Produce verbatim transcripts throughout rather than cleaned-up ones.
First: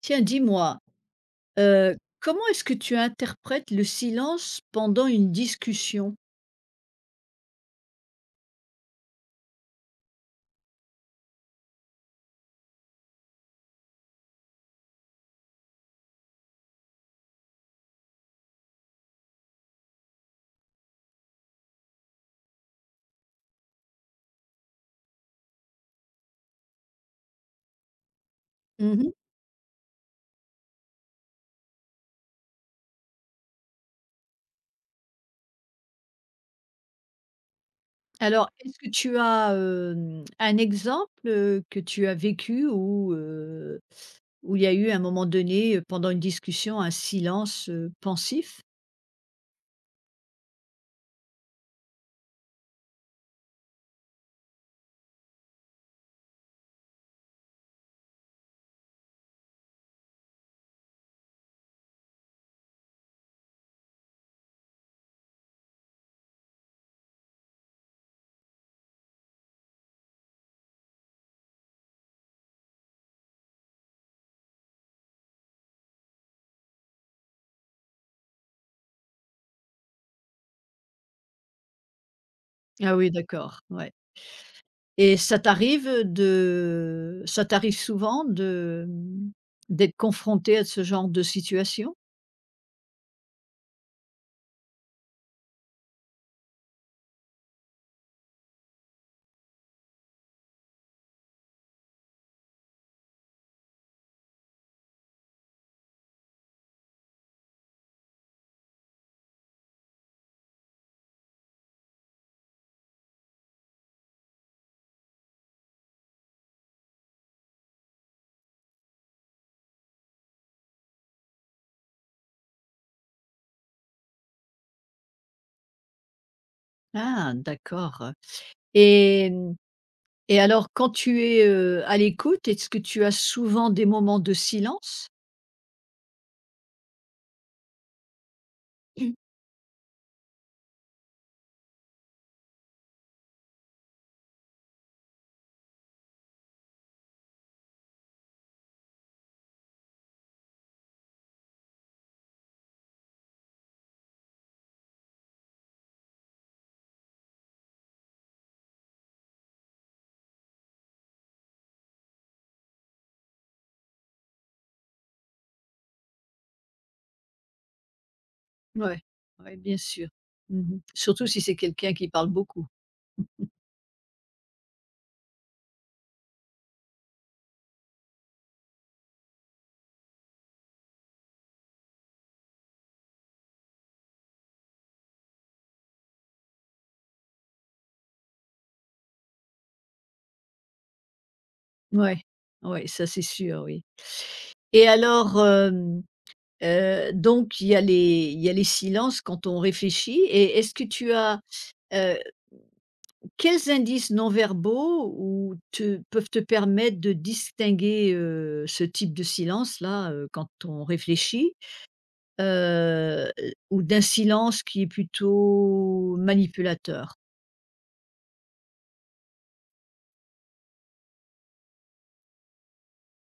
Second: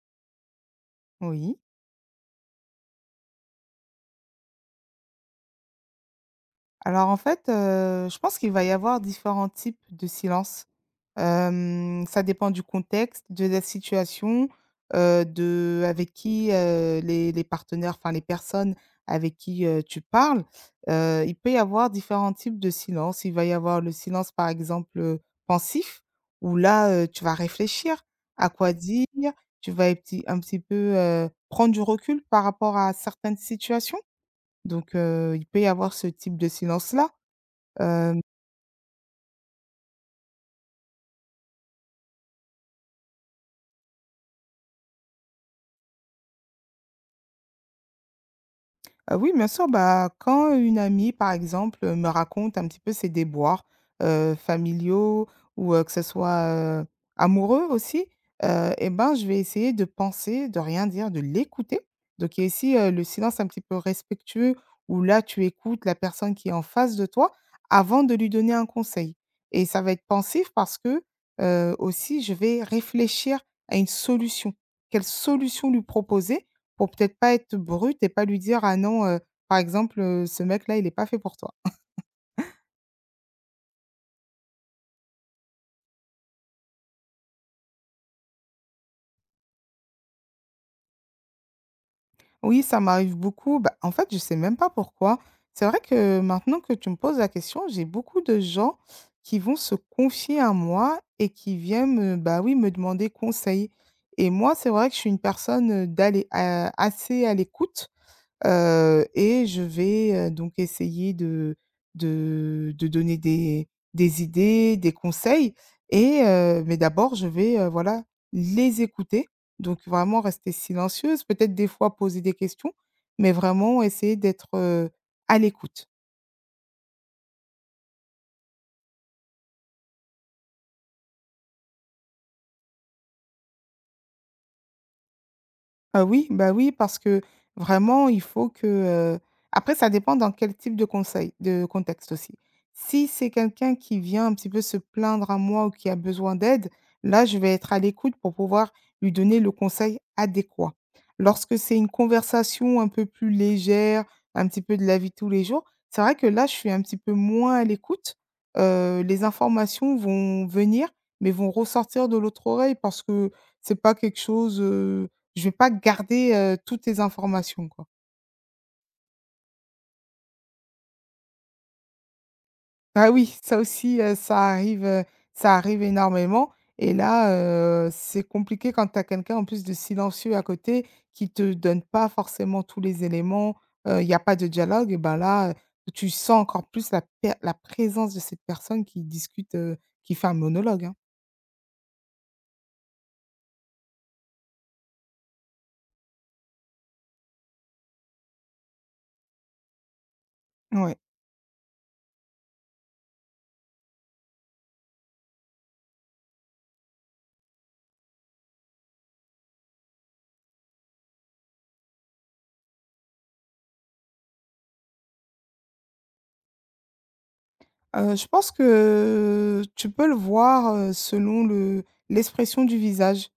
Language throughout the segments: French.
Tiens, dis-moi, Oui. heu, comment est-ce que tu interprètes le silence pendant une discussion? Alors en fait, heu, je pense qu'il va y avoir différents types de silence. Hem, ça dépend du contexte, de la situation, heu, de avec qui, heu, les les partenaires, enfin les personnes avec qui, heu, tu parles. Heu, il peut y avoir différents types de silence. Il va y avoir le silence, par exemple, heu, pensif, où là, heu, tu vas réfléchir à quoi dire, Mmh. tu vas un petit un petit peu, heu, prendre du recul par rapport à certaines situations. Donc, heu, il peut y avoir ce type de silence-là. hem, Alors, est-ce que tu as, hem, un exemple, heu, que tu as vécu où, heu, où il y a eu à un moment donné, heu, pendant une discussion, un silence, heu, pensif? Heu, oui, bien sûr. Bah, quand une amie, par exemple, heu, me raconte un petit peu ses déboires, heu, familiaux, ou, heu, que ce soit, heu, amoureux aussi, heu et ben, je vais essayer de penser, de rien dire, de l'écouter. Donc il y a ici, heu, le silence un petit peu respectueux, où là, tu écoutes la personne qui est en face de toi avant de lui donner un conseil, et ça va être pensif parce que, heu, aussi, je vais réfléchir à une solution. Quelle solution lui proposer pour peut-être pas être brute et pas lui dire: «Ah non, heu, par exemple, heu, ce mec-là, il est pas fait pour toi». Ah oui, d'accord, ouais. Et ça t'arrive de ça t'arrive souvent de, mmh, d'être confronté à ce genre de situation? Oui, ça m'arrive beaucoup. Bah, en fait, je sais même pas pourquoi. C'est vrai que maintenant que tu me poses la question, j'ai beaucoup de gens qui vont se confier à moi et qui viennent me, bah, oui, me demander conseil, et moi, c'est vrai que je suis une personne, heu, d'aller, heu, assez à l'écoute. Heu et je vais, heu, donc essayer de de de donner des des idées, des conseils, et heu, mais d'abord je vais, heu, voilà, les écouter. Donc vraiment rester silencieuse, peut-être des fois poser des questions, mais vraiment essayer d'être, heu, à l'écoute. Ah d'accord, et mmh, et alors quand tu es, heu, à l'écoute, est-ce que tu as souvent des moments de silence? Ah oui, bah oui, parce que vraiment, il faut que heu après ça dépend dans quel type de conseil de contexte aussi. Si c'est quelqu'un qui vient un petit peu se plaindre à moi ou qui a besoin d'aide, là, je vais être à l'écoute pour pouvoir lui donner le conseil adéquat. Lorsque c'est une conversation un peu plus légère, un petit peu de la vie de tous les jours, c'est vrai que là, je suis un petit peu moins à l'écoute. Heu, les informations vont venir, mais vont ressortir de l'autre oreille parce que c'est pas quelque chose, je vais pas garder, heu, toutes tes informations, quoi. Ouais, ouais, bien sûr. Mmh. Surtout si c'est quelqu'un qui parle beaucoup. Bah, oui, ça aussi, heu, ça arrive, heu, ça arrive énormément. Et là, heu, c'est compliqué quand tu as quelqu'un en plus de silencieux à côté qui te donne pas forcément tous les éléments, il y a pas de dialogue, et ben, là, heu, tu sens encore plus la per la présence de cette personne qui discute, heu, qui fait un monologue, hein. Ouais, ouais, ça c'est sûr, oui. Et alors, hem, heu, donc il y a les il y a les silences quand on réfléchit, et est-ce que Ouais. tu as, heu, quels indices non verbaux ou te peuvent te permettre de distinguer, heu, ce type de silence-là, heu, quand on réfléchit, heu, ou d'un silence qui est plutôt manipulateur? Heu, je pense que tu peux le voir, heu, selon le l'expression du visage.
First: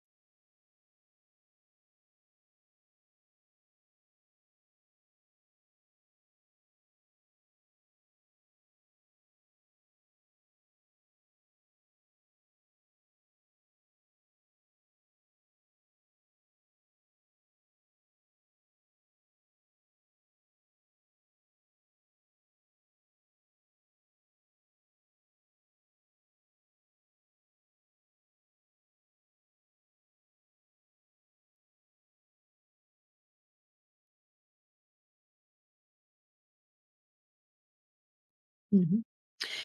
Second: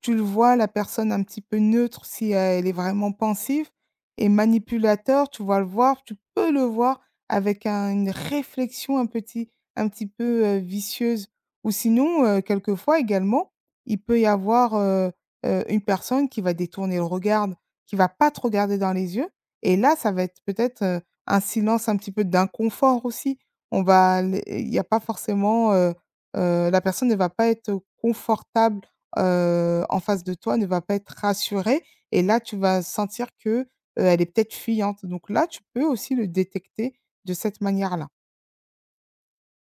Tu le vois, la personne un petit peu neutre, si euh, elle est vraiment pensive, et manipulateur, tu vas le voir, tu peux le voir avec un une réflexion un petit un petit peu, heu, vicieuse. Ou sinon, heu, quelquefois également, il peut y avoir, heu heu, une personne qui va détourner le regard, qui va pas te regarder dans les yeux, et là, ça va être peut-être, heu, un silence un petit peu d'inconfort aussi. On va les Il y a pas forcément, heu heu, la personne ne va pas être confortable, heu, en face de toi, ne va pas être rassurée, et là, tu vas sentir que, heu, elle est peut-être fuyante. Donc là, tu peux aussi le détecter de cette manière-là. Mmh.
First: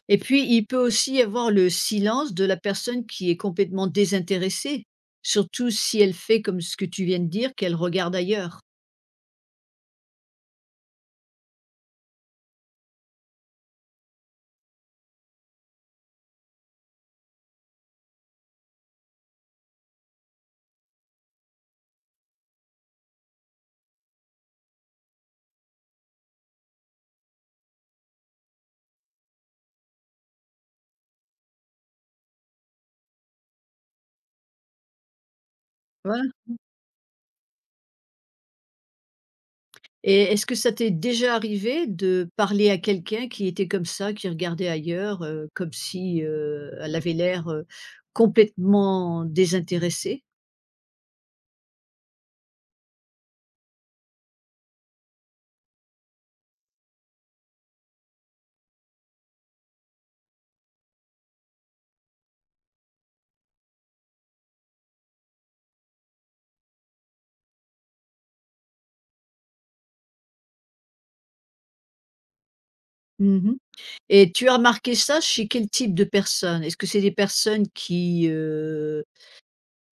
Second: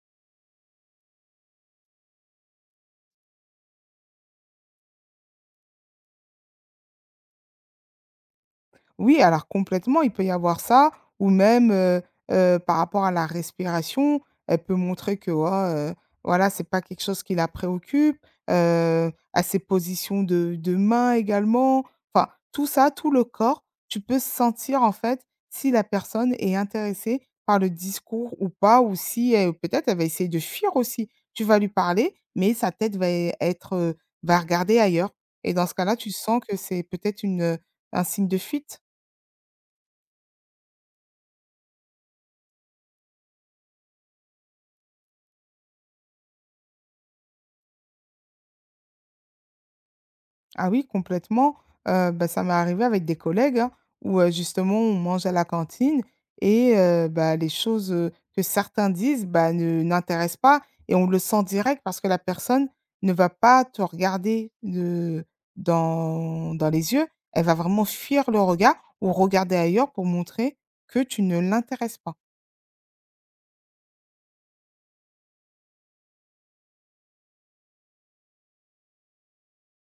Et puis, il peut aussi y avoir le silence de la personne qui est complètement désintéressée, surtout si elle fait comme ce que tu viens de dire, qu'elle regarde ailleurs. Oui, alors complètement, il peut y avoir ça, ou même, heu heu, par rapport à la respiration, elle peut montrer que, oh, heu, voilà, c'est pas quelque chose qui la préoccupe, heu, à ses positions de de mains également. Enfin, tout ça, tout le corps, tu peux sentir en fait si la personne est intéressée par le discours ou pas, ou si elle, peut-être, elle va essayer de fuir aussi. Tu vas lui parler, mais sa tête va é être, heu, va regarder ailleurs, et dans ce cas-là, tu Tu. sens que c'est peut-être une, un signe de fuite. Et est-ce que ça t'est déjà arrivé de parler à quelqu'un qui était comme ça, qui regardait ailleurs, heu, comme si, heu, elle avait l'air, heu, complètement désintéressée? Ah oui, complètement. Heu, bah, ça m'est arrivé avec des collègues, hein, où, heu, justement, on mange à la cantine, et heu, bah, les choses, heu, que certains disent, bah, ne n'intéressent pas, et on le sent direct parce que la personne ne va pas te regarder de dans dans les yeux. Elle va vraiment fuir le regard ou regarder ailleurs pour montrer que tu ne l'intéresses pas. Mmh. Et tu as remarqué ça chez quel type de personnes? Est-ce que c'est des personnes qui, heu,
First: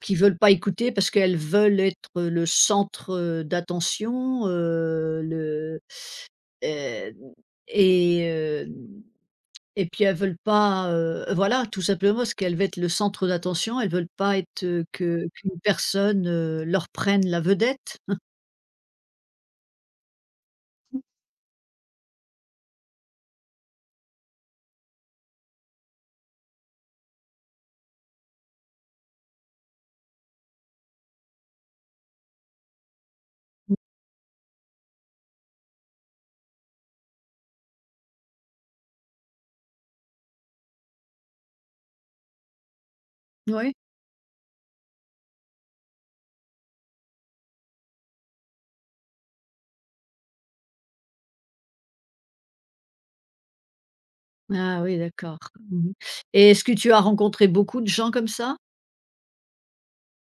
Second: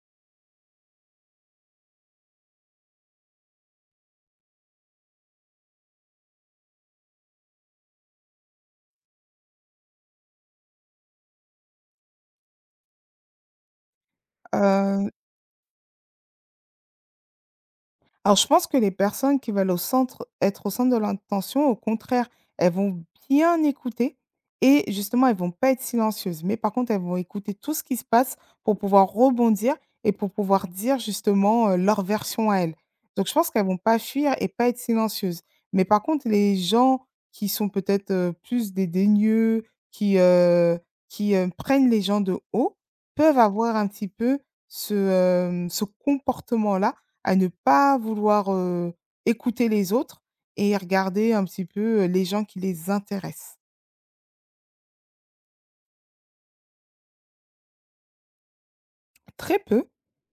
qui veulent pas écouter parce qu'elles veulent être, le centre, heu, d'attention, heu, le, hem, et hem, et puis elles veulent pas, heu, voilà, tout simplement parce qu'elles veulent être le centre d'attention, elles veulent pas être, heu, Heu que qu'une personne, heu, leur prenne la vedette? Alors, je pense que les personnes qui veulent au centre être au centre de Hein? l'attention, au contraire, elles vont bien écouter, et justement, elles vont pas être silencieuses. Mais par contre, elles vont écouter tout ce qui se passe pour pouvoir rebondir et pour pouvoir dire justement, heu, leur version à elles. Donc je pense qu'elles vont pas fuir et pas être silencieuses. Mais par contre, les gens qui sont peut-être, heu, plus dédaigneux, qui, heu, qui, heu, prennent les gens de haut, peuvent Oui? avoir un petit peu ce, hem, ce comportement-là, à ne pas vouloir, heu, écouter les autres et regarder un petit peu, heu, les gens qui les intéressent. Ah oui, d'accord. Mmh, et est-ce que tu as rencontré beaucoup de gens comme ça? Très peu,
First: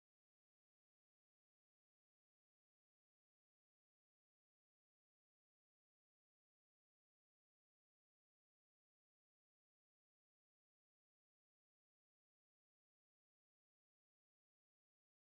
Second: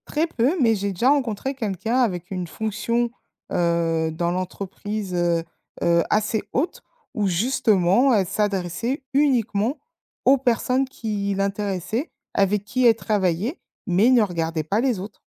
très peu, mais j'ai déjà rencontré quelqu'un avec une fonction, heu, dans l'entreprise, heu heu, assez haute, où justement elle s'adressait uniquement aux personnes qui l'intéressaient, avec qui elle travaillait, mais ne regardait pas les autres.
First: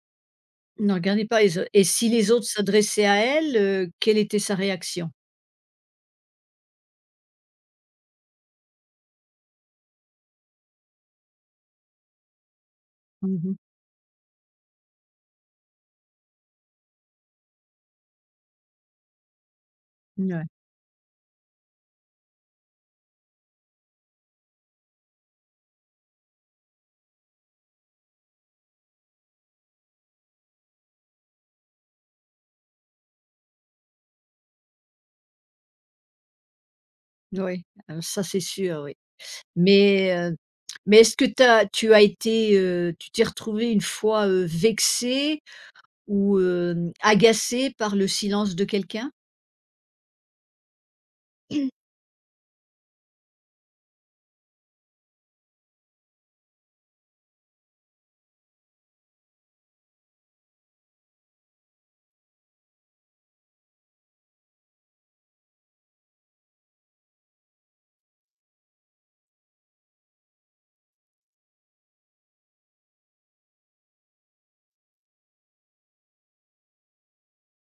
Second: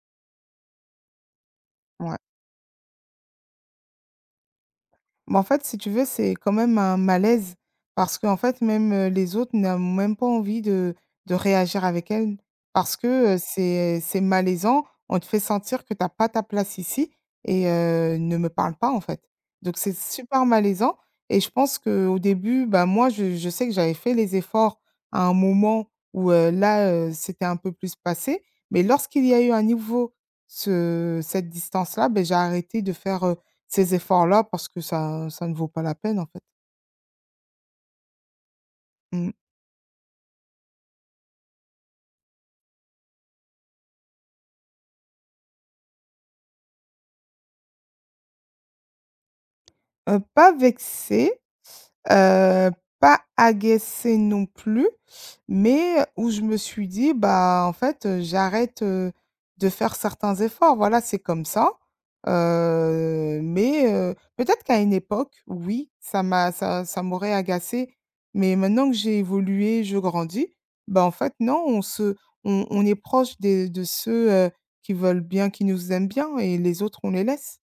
Ne regardez pas les autres, et si Ouais. les autres s'adressaient à elle, heu, quelle était sa réaction? Mais en fait, si tu veux, c'est quand même un malaise, parce qu'en fait, même, heu, les autres n'ont même pas envie de de réagir avec elle, parce que, heu, Mmh. c'est c'est malaisant. On te fait sentir que tu as pas ta place ici, et heu, ne me parle pas, en fait. Donc c'est super Ouais. malaisant, et je pense qu'au début, bah, moi, je je sais que j'avais fait les efforts à un moment, où, heu, là, heu, c'était un peu plus passé. Mais lorsqu'il y a eu à nouveau ce cette distance-là, ben j'ai arrêté de faire ces efforts-là, parce que ça ça ne vaut pas la peine, en fait. Oui, heu, ça c'est sûr, oui. Mmh. Mais, heu, mais est-ce que tu as tu as été, heu, tu t'es retrouvée une fois, heu, vexée ou, hem, agacée par le silence de quelqu'un? Heu, pas vexé Heu, Pas agacée non plus, mais où je me suis dit: «Bah, en fait, heu, j'arrête, heu, de faire certains efforts». Voilà, c'est comme ça, heu, mais heu, peut-être qu'à une époque, oui, ça m'a ça ça m'aurait agacée, mais maintenant que j'ai évolué, je grandis, bah, en fait, non, on se on on est proche des de ceux, heu, qui veulent bien, qui nous aiment bien, et les autres, on les laisse.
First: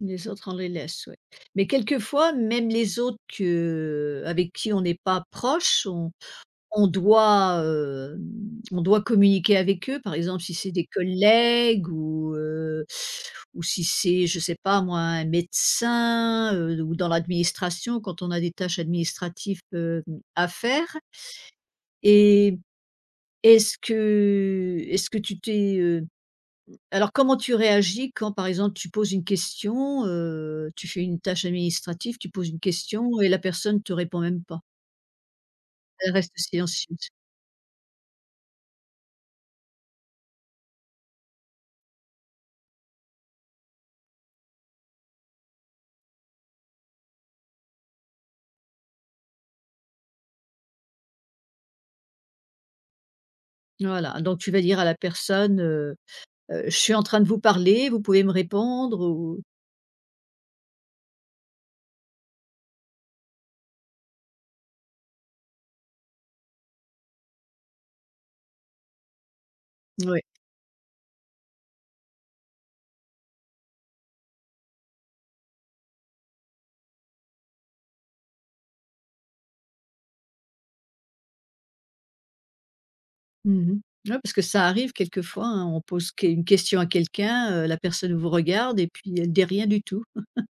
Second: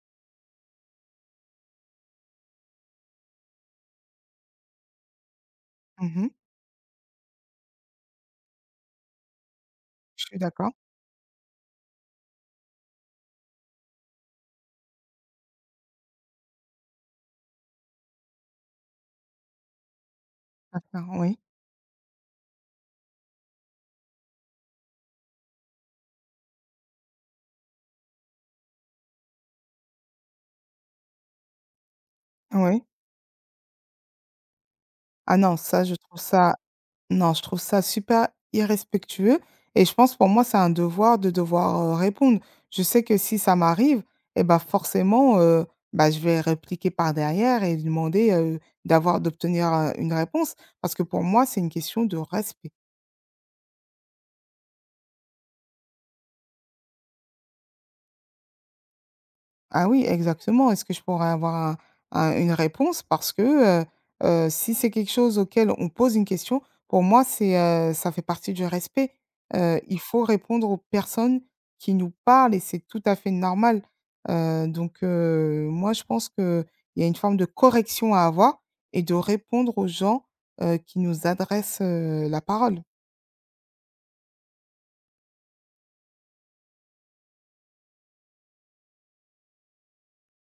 Les autres, on les laisse, ouais. Mais quelquefois, même les autres que avec qui on n'est pas proche, Mmh. on doit, hem, on doit communiquer avec eux, par Je suis exemple, si d'accord. c'est des collègues ou, heu, ou si c'est, je sais pas moi, un médecin, heu, ou dans l'administration quand on a des tâches administratives, hem, à faire, D'accord, oui. et est-ce que est-ce que tu t'es, heu alors comment tu réagis quand, par exemple, tu poses une question, heu, tu fais une tâche administrative, tu poses Ah, une oui. question et la personne te répond même pas? Ah non, ça, je Elle trouve reste ça silencieuse. Non, je trouve ça super irrespectueux, et je pense pour moi, c'est un devoir de devoir, heu, répondre. Je sais que si ça m'arrive, eh ben forcément, heu, bah, je vais répliquer par derrière et demander, heu, d'avoir d'obtenir, heu, une réponse, parce que pour moi, c'est une question de respect. Voilà, donc tu vas dire à la personne, heu, je suis en train de vous parler, vous pouvez me répondre ou Ah oui, exactement. Est-ce que je pourrais avoir un un une réponse? Parce que, heu heu, si c'est quelque chose auquel on pose une question, pour moi, c'est, heu, ça fait partie du respect. Heu, il faut ouais. répondre aux personnes qui nous parlent, et c'est tout à fait normal. Heu, donc heu, moi, je pense qu'il y a une forme de correction à avoir et de répondre aux gens, heu, qui nous adressent, heu, la parole. Mmh. Ouais, parce que ça arrive quelquefois, hein, on pose que une question à quelqu'un, heu, la personne vous regarde et puis elle dit rien du tout.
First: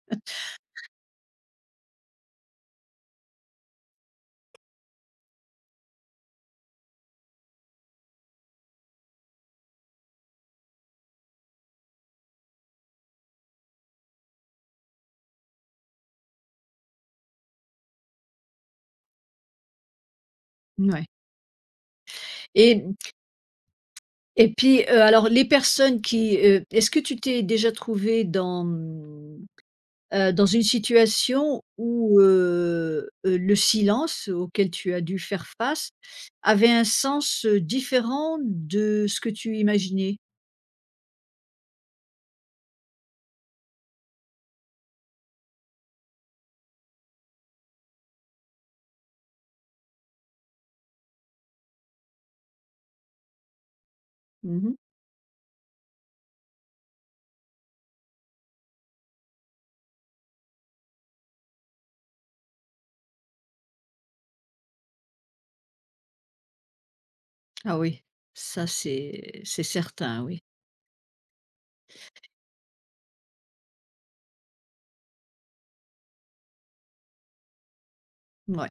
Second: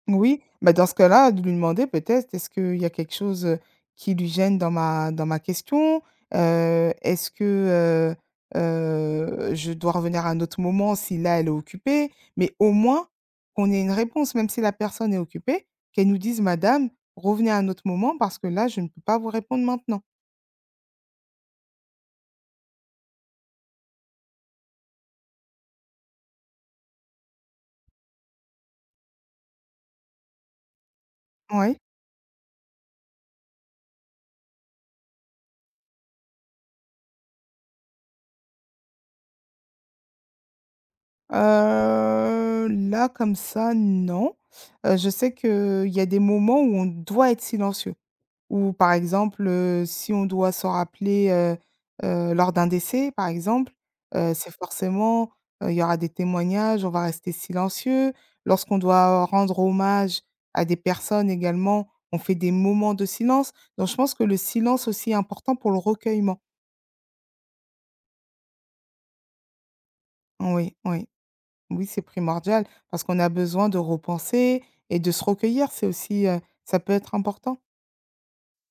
Oui, bah dans ce cas-là, de lui demander peut-être, est-ce qu'il y a quelque chose, heu, qui lui gêne dans ma dans ma question? Heu, est-ce que, heu, heu, je dois revenir à un autre moment si là, elle est occupée? Mais au moins, qu'on ait une réponse, même si la personne est occupée, qu'elle nous dise: «Madame, revenez à un autre moment parce que là, je ne peux pas vous répondre maintenant». Ouais. et et puis, heu, alors les personnes qui, heu est-ce que tu t'es déjà trouvé dans, mmh, euh, dans une situation Oui. où, heu heu, le silence auquel tu as dû faire face avait un sens, heu, différent de ce que tu imaginais? Heu, là, comme ça, non. Heu, je sais qu'il y a des moments où on doit être silencieux. Ou par exemple, heu, si on doit s'en rappeler, heu heu, lors d'un décès, par exemple, heu, c'est Mmh. forcément, heu, il y aura des témoignages, on va rester silencieux. Lorsqu'on doit rendre hommage à des personnes également, on fait des moments de silence. Donc je pense que le silence aussi est important pour le recueillement. Ah oui, ça c'est c'est certain, oui. Oui, oui, oui, c'est primordial parce qu'on a besoin de repenser et de se recueillir. C'est aussi, heu, ça peut être important. Ouais,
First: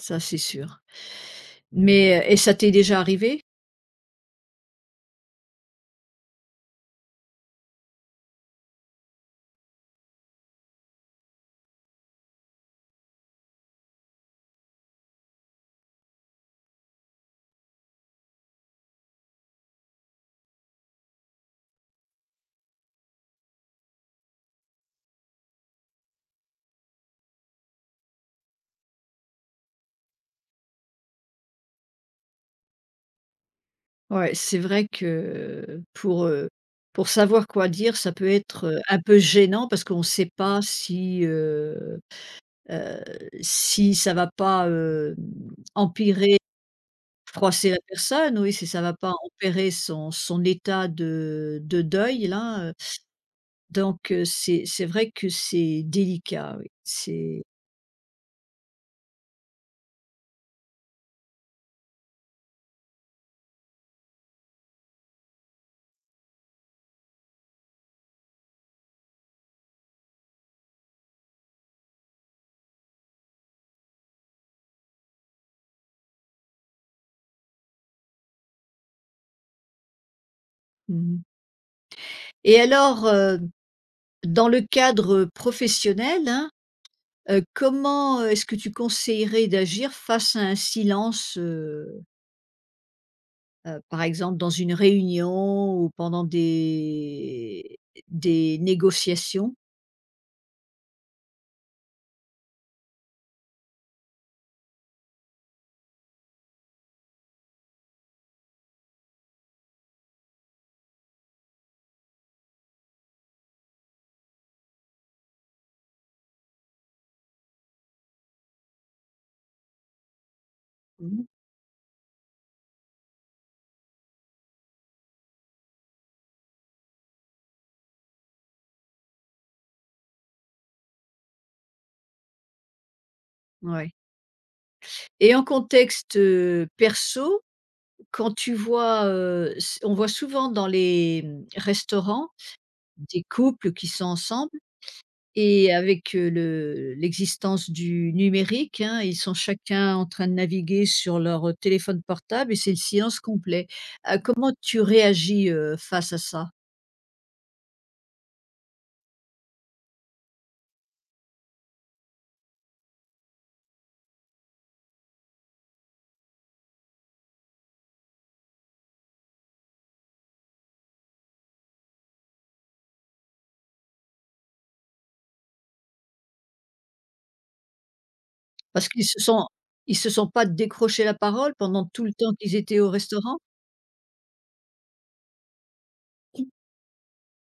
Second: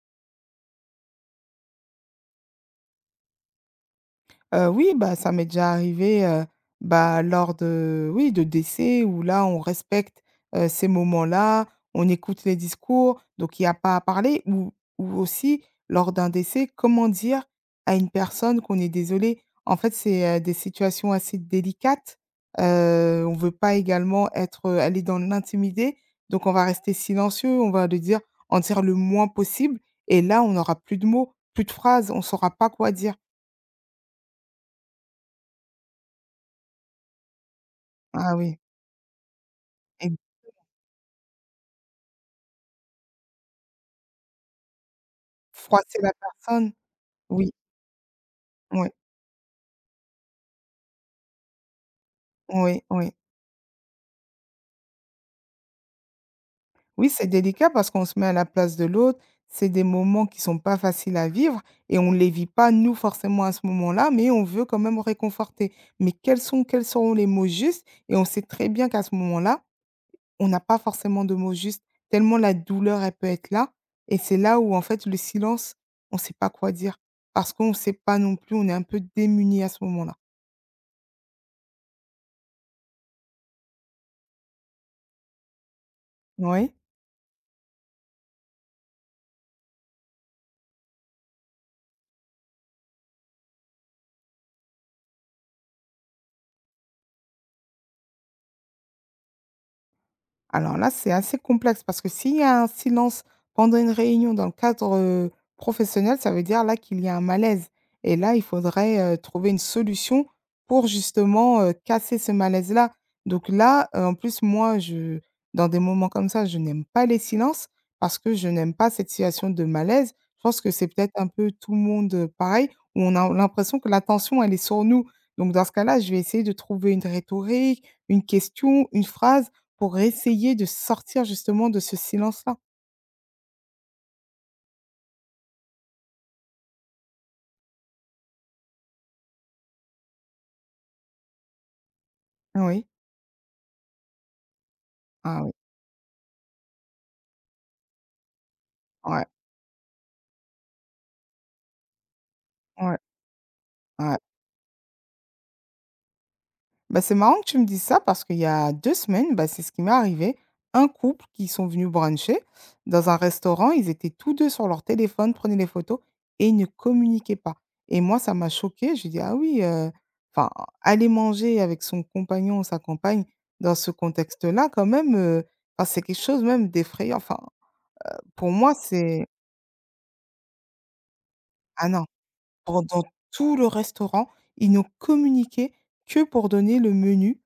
ça c'est sûr. Mais, heu et ça t'est déjà arrivé? Heu, oui, bah, ça m'est déjà arrivé, heu, bah, lors de, oui, de décès où là, on respecte, heu, ces moments-là, on écoute les discours, donc il n'y a pas à parler. ou ou aussi lors d'un décès, comment dire à une personne qu'on est désolé? En fait, c'est, heu, des situations assez délicates, heu, on ne veut pas également être, heu, aller dans l'intimité, donc on va rester silencieux, on va le dire en dire le moins possible, et là, on n'aura plus de mots, plus de phrases, on ne saura pas quoi dire. Ouais, c'est vrai que pour, heu, pour savoir quoi dire, ça peut Ah oui. être, heu, un peu gênant parce qu'on ne sait pas si, heu heu, si ça va pas, hem, Froisser la empirer, personne, oui, froisser la personne, oui, si ça oui, va pas empirer son son état de de deuil là, heu, oui, oui. donc, heu, c'est c'est vrai que c'est délicat, oui, Oui, c'est c'est délicat parce qu'on se met à la place de l'autre. C'est des moments qui sont pas faciles à vivre, et on les vit pas, nous, forcément, à ce moment-là, mais on veut quand même réconforter. Mais quels sont quels seront les mots justes? Et on sait très bien qu'à ce moment-là, on n'a pas forcément de mots justes, tellement la douleur, elle peut être là, et c'est là où, en fait, le silence, on sait pas quoi dire parce qu'on sait pas non plus, on est un peu démuni à ce moment-là. mmh et alors, dans le cadre professionnel, hein, Oui. heu, comment, heu, est-ce que tu conseillerais d'agir face à un silence, heu heu, par exemple dans une réunion ou pendant des des négociations? Alors là, c'est assez complexe parce que s'il y a un silence pendant une réunion dans le cadre, heu, professionnel, ça veut dire là qu'il y a un malaise, et là, il faudrait, heu, trouver une solution pour justement, heu, casser ce malaise-là. Donc là, heu, en plus, moi, je dans des moments comme ça, je n'aime pas les silences parce que je n'aime pas cette situation de malaise. Je pense que c'est peut-être un Mmh, peu tout le monde, heu, pareil, où on a l'impression que l'attention, elle est sur nous. Donc dans ce cas-là, je vais essayer de trouver une rhétorique, une question, une phrase pour essayer de sortir justement de ce silence-là. ouais, et en contexte, heu, perso, quand tu vois, heu, s on voit souvent dans les, mmh, restaurants Ah oui? des couples qui sont ensemble, Ah oui, et avec, heu, le l'existence du numérique, hein, ils ouais, sont chacun en train de naviguer sur leur, heu, téléphone portable et c'est le ouais, silence complet. Heu, ouais. comment tu réagis, heu, face à ça? Bah, c'est marrant que tu me dises ça parce qu'il y a deux semaines, bah, c'est ce qui m'est arrivé. Un couple qui sont venus bruncher dans un restaurant, ils étaient tous deux sur leur téléphone, prenaient des photos, et ils ne communiquaient pas, et moi, ça m'a choquée, j'ai dit: «Ah oui, heu, enfin, aller manger avec son compagnon ou sa compagne dans ce contexte-là quand même, heu, enfin, c'est quelque chose même d'effrayant». Enfin, pour moi, Parce qu'ils se c'est, sont ils se sont pas décrochés la parole pendant ah non. tout le temps qu'ils étaient au Pendant restaurant? tout le restaurant, ils ne communiquaient que pour donner le menu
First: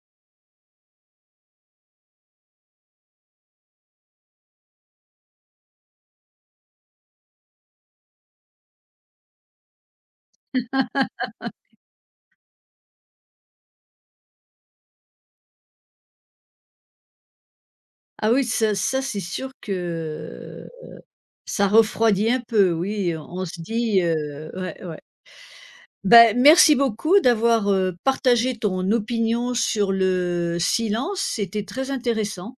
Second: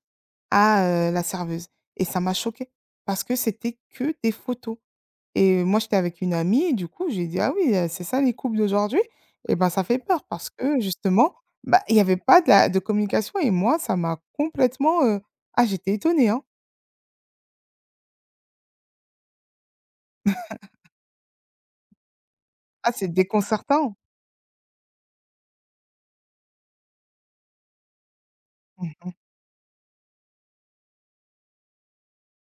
à, heu, la serveuse, et ça m'a choquée parce que c'était que des photos, et moi, j'étais avec une amie, et du coup, j'ai dit: «Ah oui, heu, c'est ça les couples d'aujourd'hui?» Et ben, ça fait peur parce que justement, bah, il y avait pas de la de communication, et moi, ça m'a complètement, heu ah, j'étais étonnée, hein. Ah oui, ça ça, c'est sûr que ça refroidit un peu, Ah, c'est oui, on se déconcertant. dit, heu, ouais, ouais. Bah, merci beaucoup d'avoir, heu, partagé ton Mmh. opinion sur le silence, c'était très intéressant.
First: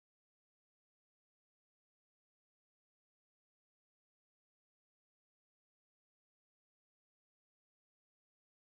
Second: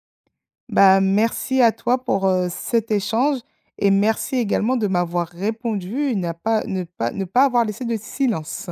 Bah, merci à toi pour, heu, cet échange, et merci également de m'avoir répondu et n'a pas ne pas ne pas avoir laissé de silence.